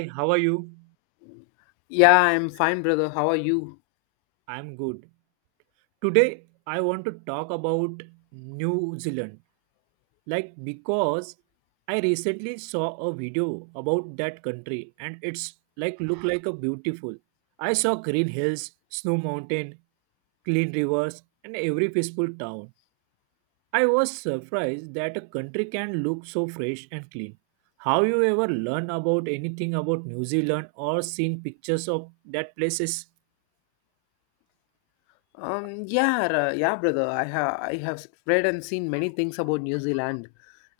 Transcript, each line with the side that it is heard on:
right: Hey, how are you?
left: Yeah, I'm fine, brother. How are you?
right: I'm good. Today I want to talk about New Zealand. Like because I recently saw a video about that country and it's like look like a beautiful. I saw green hills, snow mountain, clean rivers and every peaceful town. I was surprised that a country can look so fresh and clean. How you ever learn about anything about New Zealand or seen pictures of that places?
left: Yeah, brother. I have read and seen many things about New Zealand,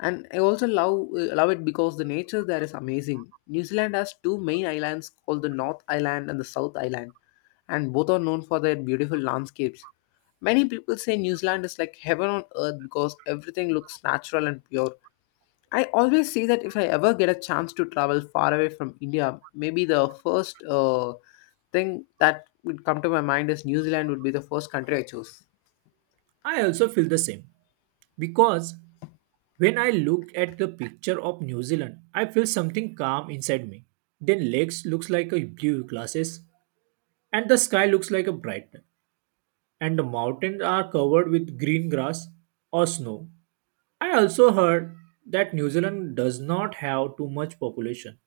left: and I also love it because the nature there is amazing. New Zealand has two main islands called the North Island and the South Island, and both are known for their beautiful landscapes. Many people say New Zealand is like heaven on earth because everything looks natural and pure. I always say that if I ever get a chance to travel far away from India, maybe the first thing that would come to my mind is New Zealand would be the first country I choose.
right: I also feel the same because when I look at the picture of New Zealand, I feel something calm inside me. Then lakes looks like a blue glasses, and the sky looks like a bright, and the mountains are covered with green grass or snow. I also heard that New Zealand does not have too much population,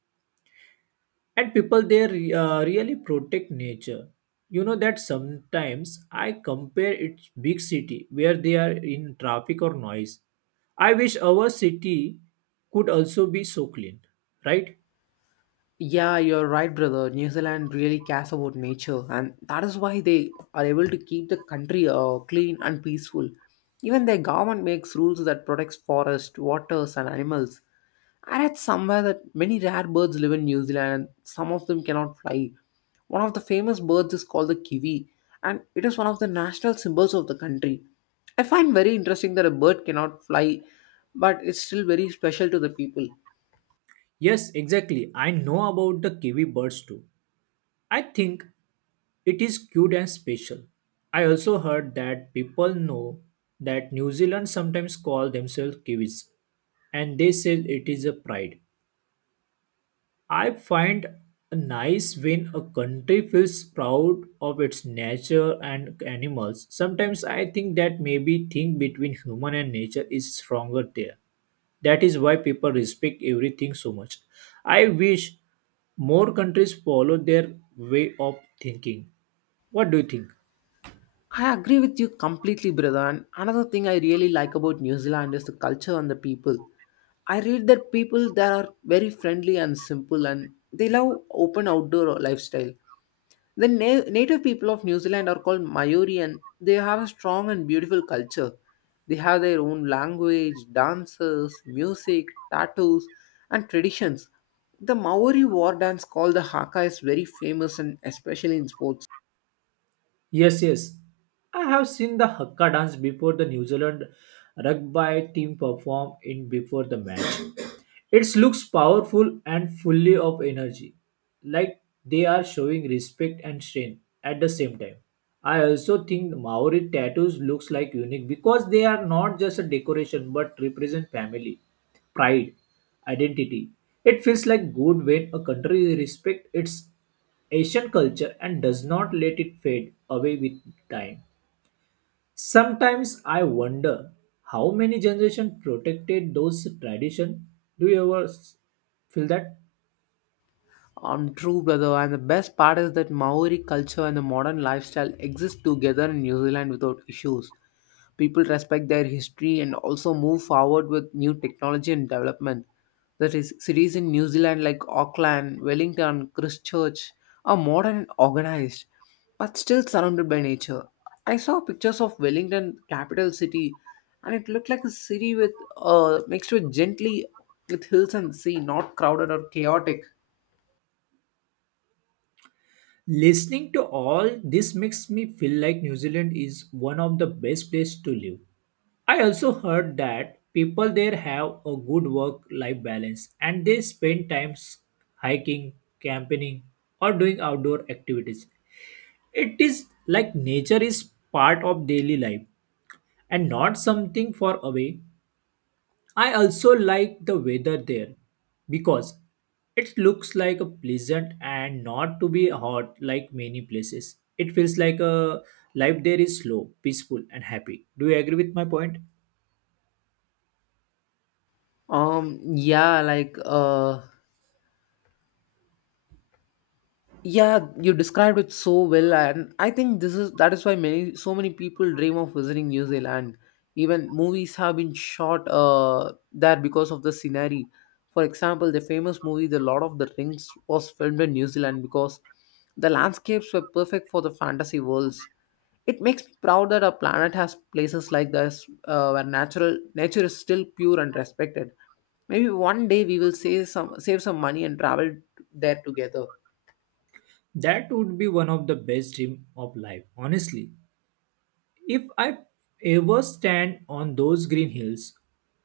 right: and people there really protect nature. You know that sometimes I compare it big city where they are in traffic or noise. I wish our city could also be so clean, right?
left: Yeah, you're right, brother. New Zealand really cares about nature, and that is why they are able to keep the country clean and peaceful. Even their government makes rules that protects forest, waters, and animals. I read somewhere that many rare birds live in New Zealand and some of them cannot fly. One of the famous birds is called the kiwi and it is one of the national symbols of the country. I find very interesting that a bird cannot fly but it's still very special to the people.
right: Yes, exactly, I know about the kiwi birds too. I think it is cute and special. I also heard that people know that New Zealand sometimes call themselves kiwis and they say it is a pride. I find nice when a country feels proud of its nature and animals. Sometimes I think that maybe thing between human and nature is stronger there. That is why people respect everything so much. I wish more countries follow their way of thinking. What do you think?
left: I agree with you completely, brother. And another thing I really like about New Zealand is the culture and the people. I read that people there are very friendly and simple and they love open outdoor lifestyle. The native people of New Zealand are called Maori and they have a strong and beautiful culture. They have their own language, dances, music, tattoos, and traditions. The Maori war dance called the Haka is very famous and especially in sports.
right: Yes, yes. I have seen the Hakka dance before the New Zealand rugby team perform in before the match. It looks powerful and fully of energy, like they are showing respect and strength at the same time. I also think Maori tattoos looks like unique because they are not just a decoration but represent family, pride, identity. It feels like good when a country respects its Asian culture and does not let it fade away with time. Sometimes I wonder how many generations protected those tradition. Do you ever feel that?
left: True, brother. And the best part is that Maori culture and the modern lifestyle exist together in New Zealand without issues. People respect their history and also move forward with new technology and development. That is, cities in New Zealand like Auckland, Wellington, Christchurch are modern and organized, but still surrounded by nature. I saw pictures of Wellington, capital city, and it looked like a city with mixed with gently with hills and sea, not crowded or chaotic.
right: Listening to all this makes me feel like New Zealand is one of the best places to live. I also heard that people there have a good work life balance and they spend times hiking, camping, or doing outdoor activities. It is like nature is part of daily life and not something far away. I also like the weather there because it looks like a pleasant and not to be hot like many places. It feels like a life there is slow, peaceful, and happy. Do you agree with my point?
left: Um, yeah, like uh, Yeah, you described it so well, and I think this is that is why many so many people dream of visiting New Zealand. Even movies have been shot there because of the scenery. For example, the famous movie The Lord of the Rings was filmed in New Zealand because the landscapes were perfect for the fantasy worlds. It makes me proud that our planet has places like this where natural nature is still pure and respected. Maybe one day we will save some money and travel there together.
right: That would be one of the best dream of life, honestly. If I ever stand on those green hills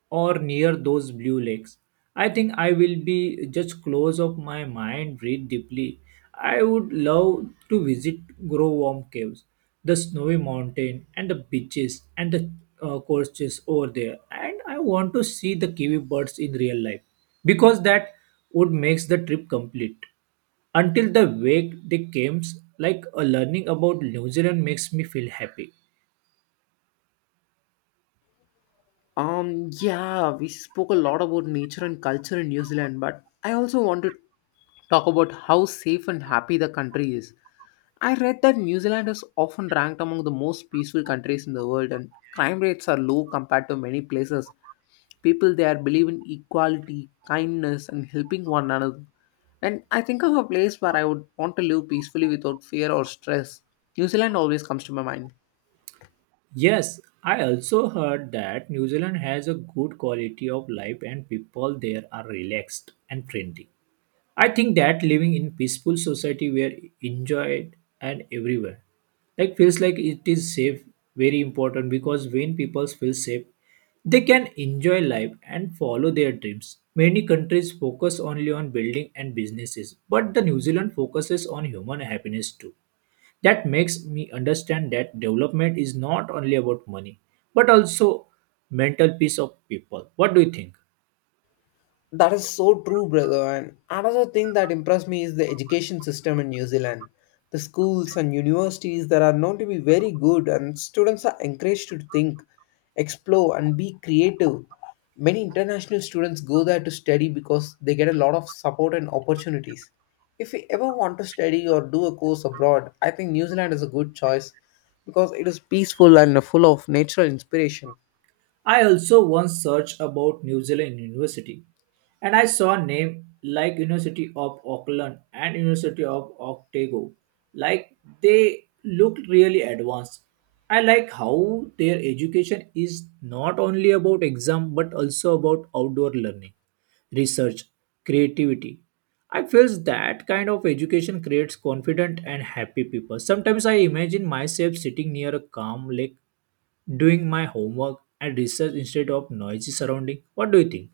right: or near those blue lakes, I think I will be just close of my mind, breathe deeply. I would love to visit grow warm caves, the snowy mountain, and the beaches and the coasts over there. And I want to see the kiwi birds in real life because that would makes the trip complete until the wake they came, like a learning about New Zealand makes me feel happy.
left: Yeah, we spoke a lot about nature and culture in New Zealand, but I also want to talk about how safe and happy the country is. I read that New Zealand is often ranked among the most peaceful countries in the world, and crime rates are low compared to many places. People there believe in equality, kindness, and helping one another. And I think of a place where I would want to live peacefully without fear or stress. New Zealand always comes to my mind.
right: Yes, I also heard that New Zealand has a good quality of life and people there are relaxed and friendly. I think that living in peaceful society where enjoyed and everywhere like feels like it is safe very important because when people feel safe they can enjoy life and follow their dreams. Many countries focus only on building and businesses, but the New Zealand focuses on human happiness too. That makes me understand that development is not only about money, but also mental peace of people. What do you think?
left: That is so true, brother. And another thing that impressed me is the education system in New Zealand. The schools and universities that are known to be very good, and students are encouraged to think, explore, and be creative. Many international students go there to study because they get a lot of support and opportunities. If we ever want to study or do a course abroad, I think New Zealand is a good choice because it is peaceful and full of natural inspiration.
right: I also once searched about New Zealand University and I saw names like University of Auckland and University of Otago. Like they look really advanced. I like how their education is not only about exam but also about outdoor learning, research, creativity. I feels that kind of education creates confident and happy people. Sometimes I imagine myself sitting near a calm lake doing my homework and research instead of noisy surrounding. What do you think?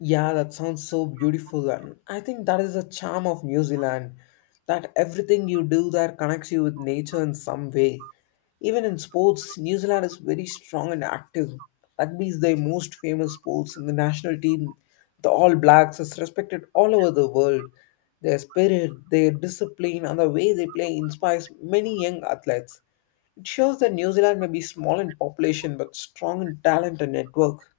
left: Yeah, that sounds so beautiful. And I think that is the charm of New Zealand that everything you do there connects you with nature in some way. Even in sports, New Zealand is very strong and active. Rugby is their most famous sports, and the national team, the All Blacks, is respected all over the world. Their spirit, their discipline, and the way they play inspires many young athletes. It shows that New Zealand may be small in population but strong in talent and network.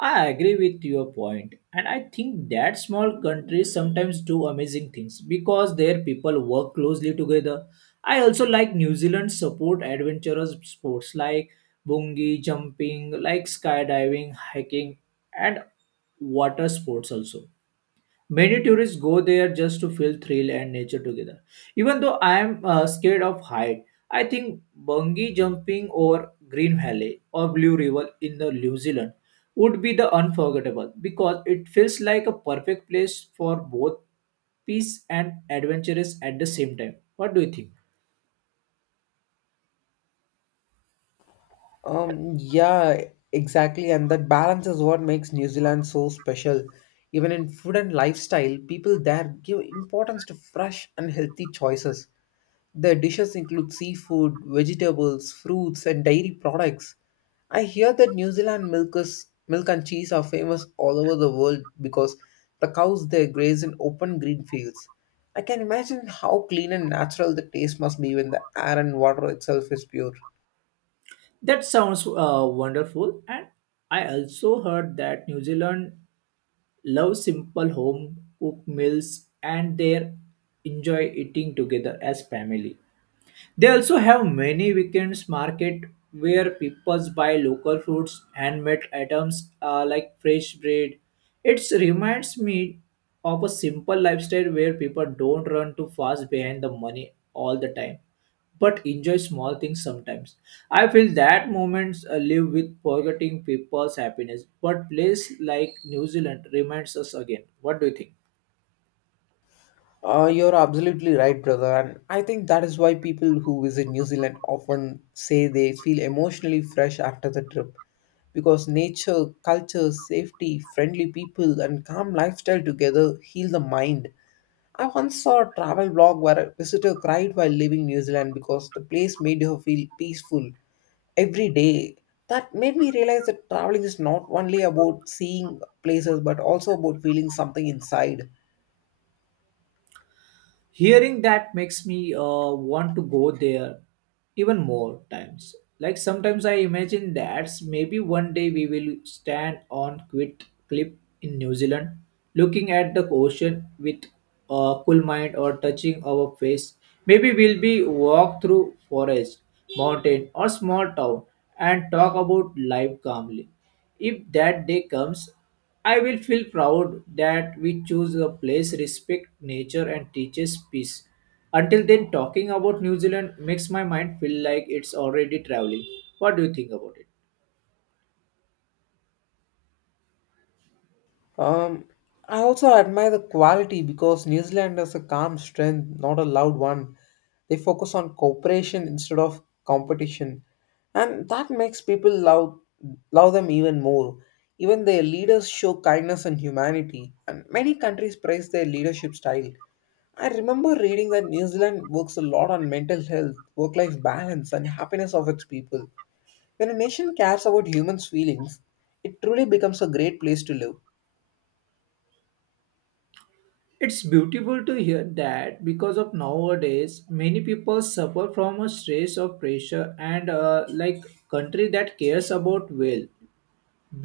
right: I agree with your point, and I think that small countries sometimes do amazing things because their people work closely together. I also like New Zealand support adventurous sports like bungee jumping, like skydiving, hiking, and water sports also. Many tourists go there just to feel thrill and nature together. Even though I am scared of height, I think bungee jumping over Green Valley or Blue River in the New Zealand would be the unforgettable because it feels like a perfect place for both peace and adventurous at the same time. What do you think?
left: Yeah, exactly. And that balance is what makes New Zealand so special. Even in food and lifestyle, people there give importance to fresh and healthy choices. Their dishes include seafood, vegetables, fruits, and dairy products. I hear that New Zealand milk and cheese are famous all over the world because the cows there graze in open green fields. I can imagine how clean and natural the taste must be when the air and water itself is pure.
right: That sounds wonderful, and I also heard that New Zealand love simple home cooked meals and they enjoy eating together as family. They also have many weekends market where people buy local fruits, handmade items, like fresh bread. It reminds me of a simple lifestyle where people don't run too fast behind the money all the time, but enjoy small things sometimes. I feel that moments live with forgetting people's happiness, but place like New Zealand reminds us again. What do you think?
left: You're absolutely right, brother. And I think that is why people who visit New Zealand often say they feel emotionally fresh after the trip because nature, culture, safety, friendly people, and calm lifestyle together heal the mind. I once saw a travel blog where a visitor cried while leaving New Zealand because the place made her feel peaceful every day. That made me realize that traveling is not only about seeing places but also about feeling something inside.
right: Hearing that makes me want to go there even more times. Like sometimes I imagine that maybe one day we will stand on quit cliff in New Zealand looking at the ocean with a cool mind or touching our face. Maybe we'll be walk through forest, mountain or small town and talk about life calmly. If that day comes, I will feel proud that we choose a place, respect nature, and teaches peace. Until then, talking about New Zealand makes my mind feel like it's already traveling. What do you think about it?
left: Um, I also admire the quality because New Zealand has a calm strength, not a loud one. They focus on cooperation instead of competition, and that makes people love them even more. Even their leaders show kindness and humanity, and many countries praise their leadership style. I remember reading that New Zealand works a lot on mental health, work life balance, and happiness of its people. When a nation cares about humans' feelings, it truly becomes a great place to live.
right: It's beautiful to hear that because of nowadays, many people suffer from a stress or pressure, and like country that cares about well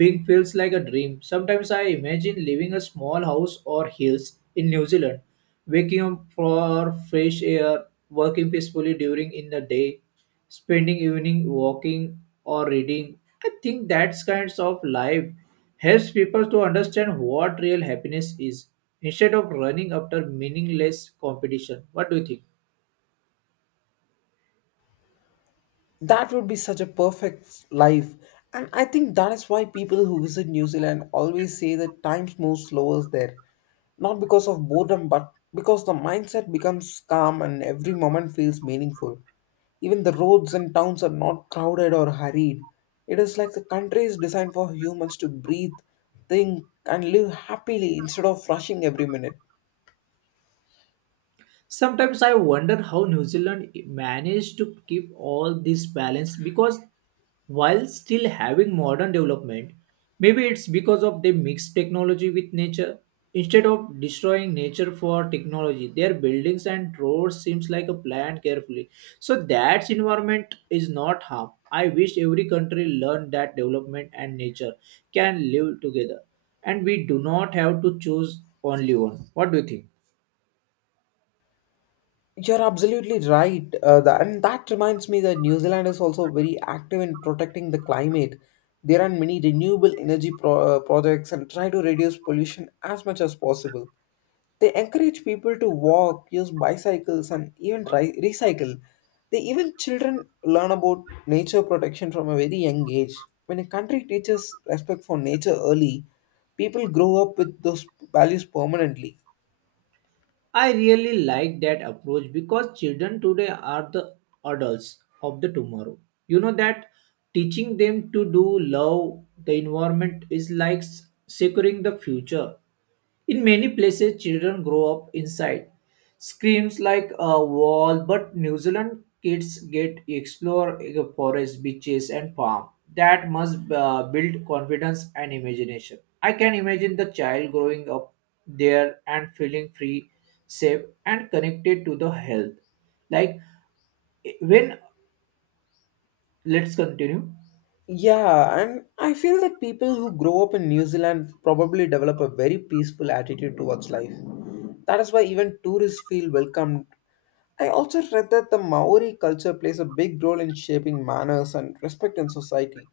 right: Big feels like a dream. Sometimes I imagine living a small house or hills in New Zealand, waking up for fresh air, working peacefully during in the day, spending evening walking or reading. I think that kinds of life helps people to understand what real happiness is instead of running after meaningless competition. What do you think?
left: That would be such a perfect life, and I think that is why people who visit new zealand always say that times move slower there, not because of boredom but because the mindset becomes calm and every moment feels meaningful. Even the roads and towns are not crowded or hurried. It is like the country is designed for humans to breathe, think and live happily instead of rushing every minute.
right: Sometimes I wonder how New Zealand managed to keep all this balance because while still having modern development, maybe it's because of they mix technology with nature. Instead of destroying nature for technology, their buildings and roads seems like a plan carefully. So that environment is not harm. I wish every country learned that development and nature can live together and we do not have to choose only one. What do you think?
left: You're absolutely right. And that reminds me that New Zealand is also very active in protecting the climate. There are many renewable energy projects and try to reduce pollution as much as possible. They encourage people to walk, use bicycles, and even recycle. They even children learn about nature protection from a very young age. When a country teaches respect for nature early, people grow up with those values permanently.
right: I really like that approach because children today are the adults of the tomorrow. You know that teaching them to do love the environment is like securing the future. In many places, children grow up inside screams like a wall, but New Zealand kids get explore the forest, beaches, and farm. That must build confidence and imagination. I can imagine the child growing up there and feeling free, safe and connected to the health, like, when, let's continue.
left: Yeah, and I feel that people who grow up in New Zealand probably develop a very peaceful attitude towards life. That is why even tourists feel welcomed. I also read that the Maori culture plays a big role in shaping manners and respect in society.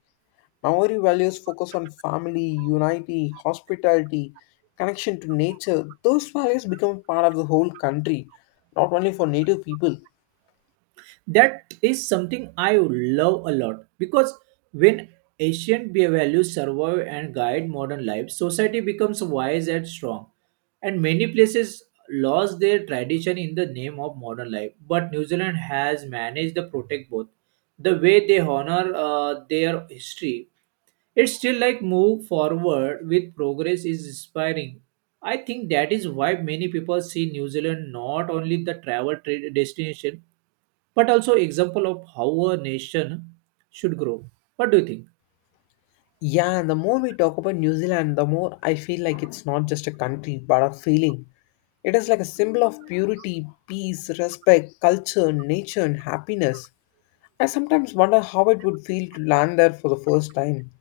left: Maori values focus on family, unity, hospitality, connection to nature. Those values become part of the whole country, not only for native people.
right: That is something I love a lot because when ancient values survive and guide modern life society becomes wise and strong. And many places lost their tradition in the name of modern life, but New Zealand has managed to protect both. The way they honor their history, it's still like move forward with progress is inspiring. I think that is why many people see New Zealand not only the travel trade destination but also example of how a nation should grow. What do you think?
left: Yeah, and the more we talk about New Zealand, the more I feel like it's not just a country, but a feeling. It is like a symbol of purity, peace, respect, culture, nature, and happiness. I sometimes wonder how it would feel to land there for the first time.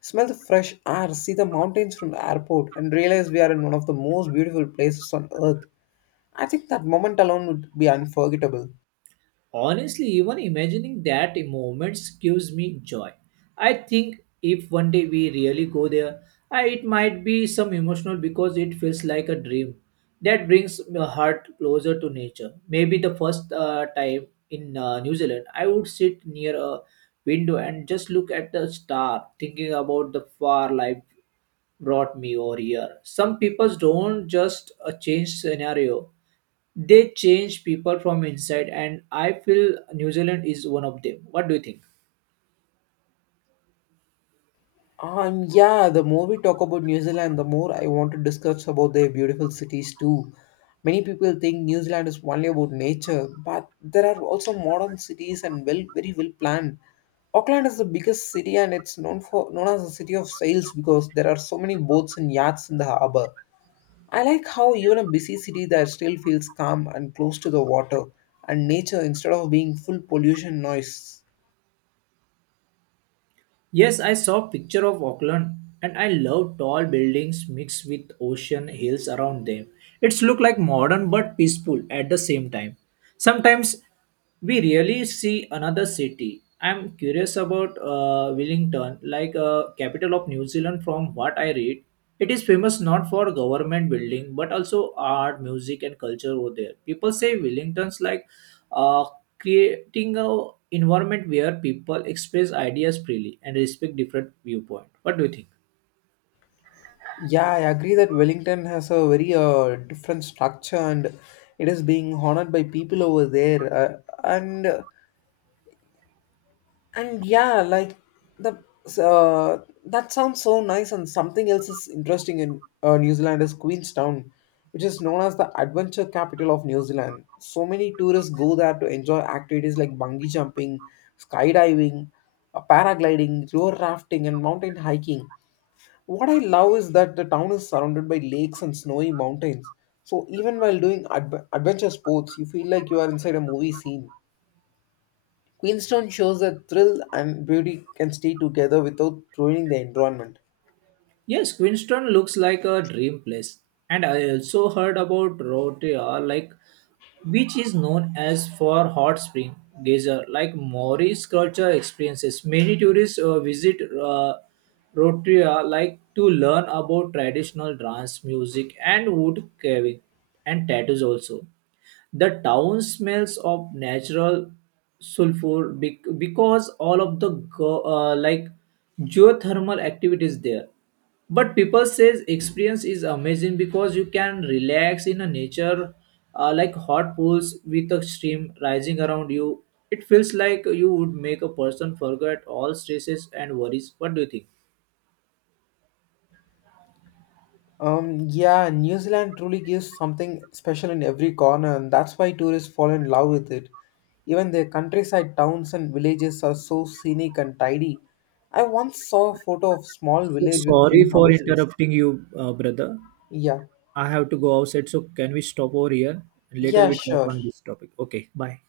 left: Smell the fresh air, see the mountains from the airport, and realize we are in one of the most beautiful places on earth. I think that moment alone would be unforgettable.
right: Honestly, even imagining that moments gives me joy. I think if one day we really go there, I, it might be some emotional because it feels like a dream that brings my heart closer to nature. Maybe the first time in New Zealand, I would sit near a window and just look at the star, thinking about the far life brought me over here. Some people don't just change scenario, they change people from inside, and I feel New Zealand is one of them. What do you think?
left: Yeah, the more we talk about New Zealand, the more I want to discuss about their beautiful cities too. Many people think New Zealand is only about nature, but there are also modern cities and well, very well planned. Auckland is the biggest city and it's known as the city of sails because there are so many boats and yachts in the harbor. I like how even a busy city that still feels calm and close to the water and nature instead of being full pollution noise.
right: Yes, I saw picture of Auckland, and I love tall buildings mixed with ocean hills around them. It's look like modern but peaceful at the same time. Sometimes we really see another city. I'm curious about Wellington, like a capital of New Zealand. From what I read, it is famous not for government building but also art, music, and culture over there. People say Wellington's like uh, creating a environment where people express ideas freely and respect different viewpoint. What do you think?
left: Yeah, I agree that Wellington has a very different structure and it is being honored by people over there. And yeah, like the That sounds so nice. And something else is interesting in New Zealand is Queenstown, which is known as the adventure capital of New Zealand. So many tourists go there to enjoy activities like bungee jumping, skydiving, paragliding, river rafting, and mountain hiking. What I love is that the town is surrounded by lakes and snowy mountains. So even while doing adventure sports, you feel like you are inside a movie scene. Queenstown shows that thrill and beauty can stay together without ruining the environment.
right: Yes, Queenstown looks like a dream place. And I also heard about Rotorua, like which is known as for hot spring geyser. Like Maori's culture experiences, many tourists visit Rotorua like to learn about traditional dance, music, and wood carving, and tattoos also. The town smells of natural sulfur because all of the like geothermal activities there, but people says experience is amazing because you can relax in a nature, like hot pools with a stream rising around you. It feels like you would make a person forget all stresses and worries. What do you think?
left: Yeah, New Zealand truly gives something special in every corner, and that's why tourists fall in love with it. Even their countryside towns and villages are so scenic and tidy. I once saw a photo of small
right: So
left: village with
right: sorry
left: few
right: for
left: houses.
right: interrupting you, brother.
left: Yeah,
right: I have to go outside, so can we stop over here? Later
left: yeah,
right: we talk
left: sure.
right: on this topic. Okay, bye.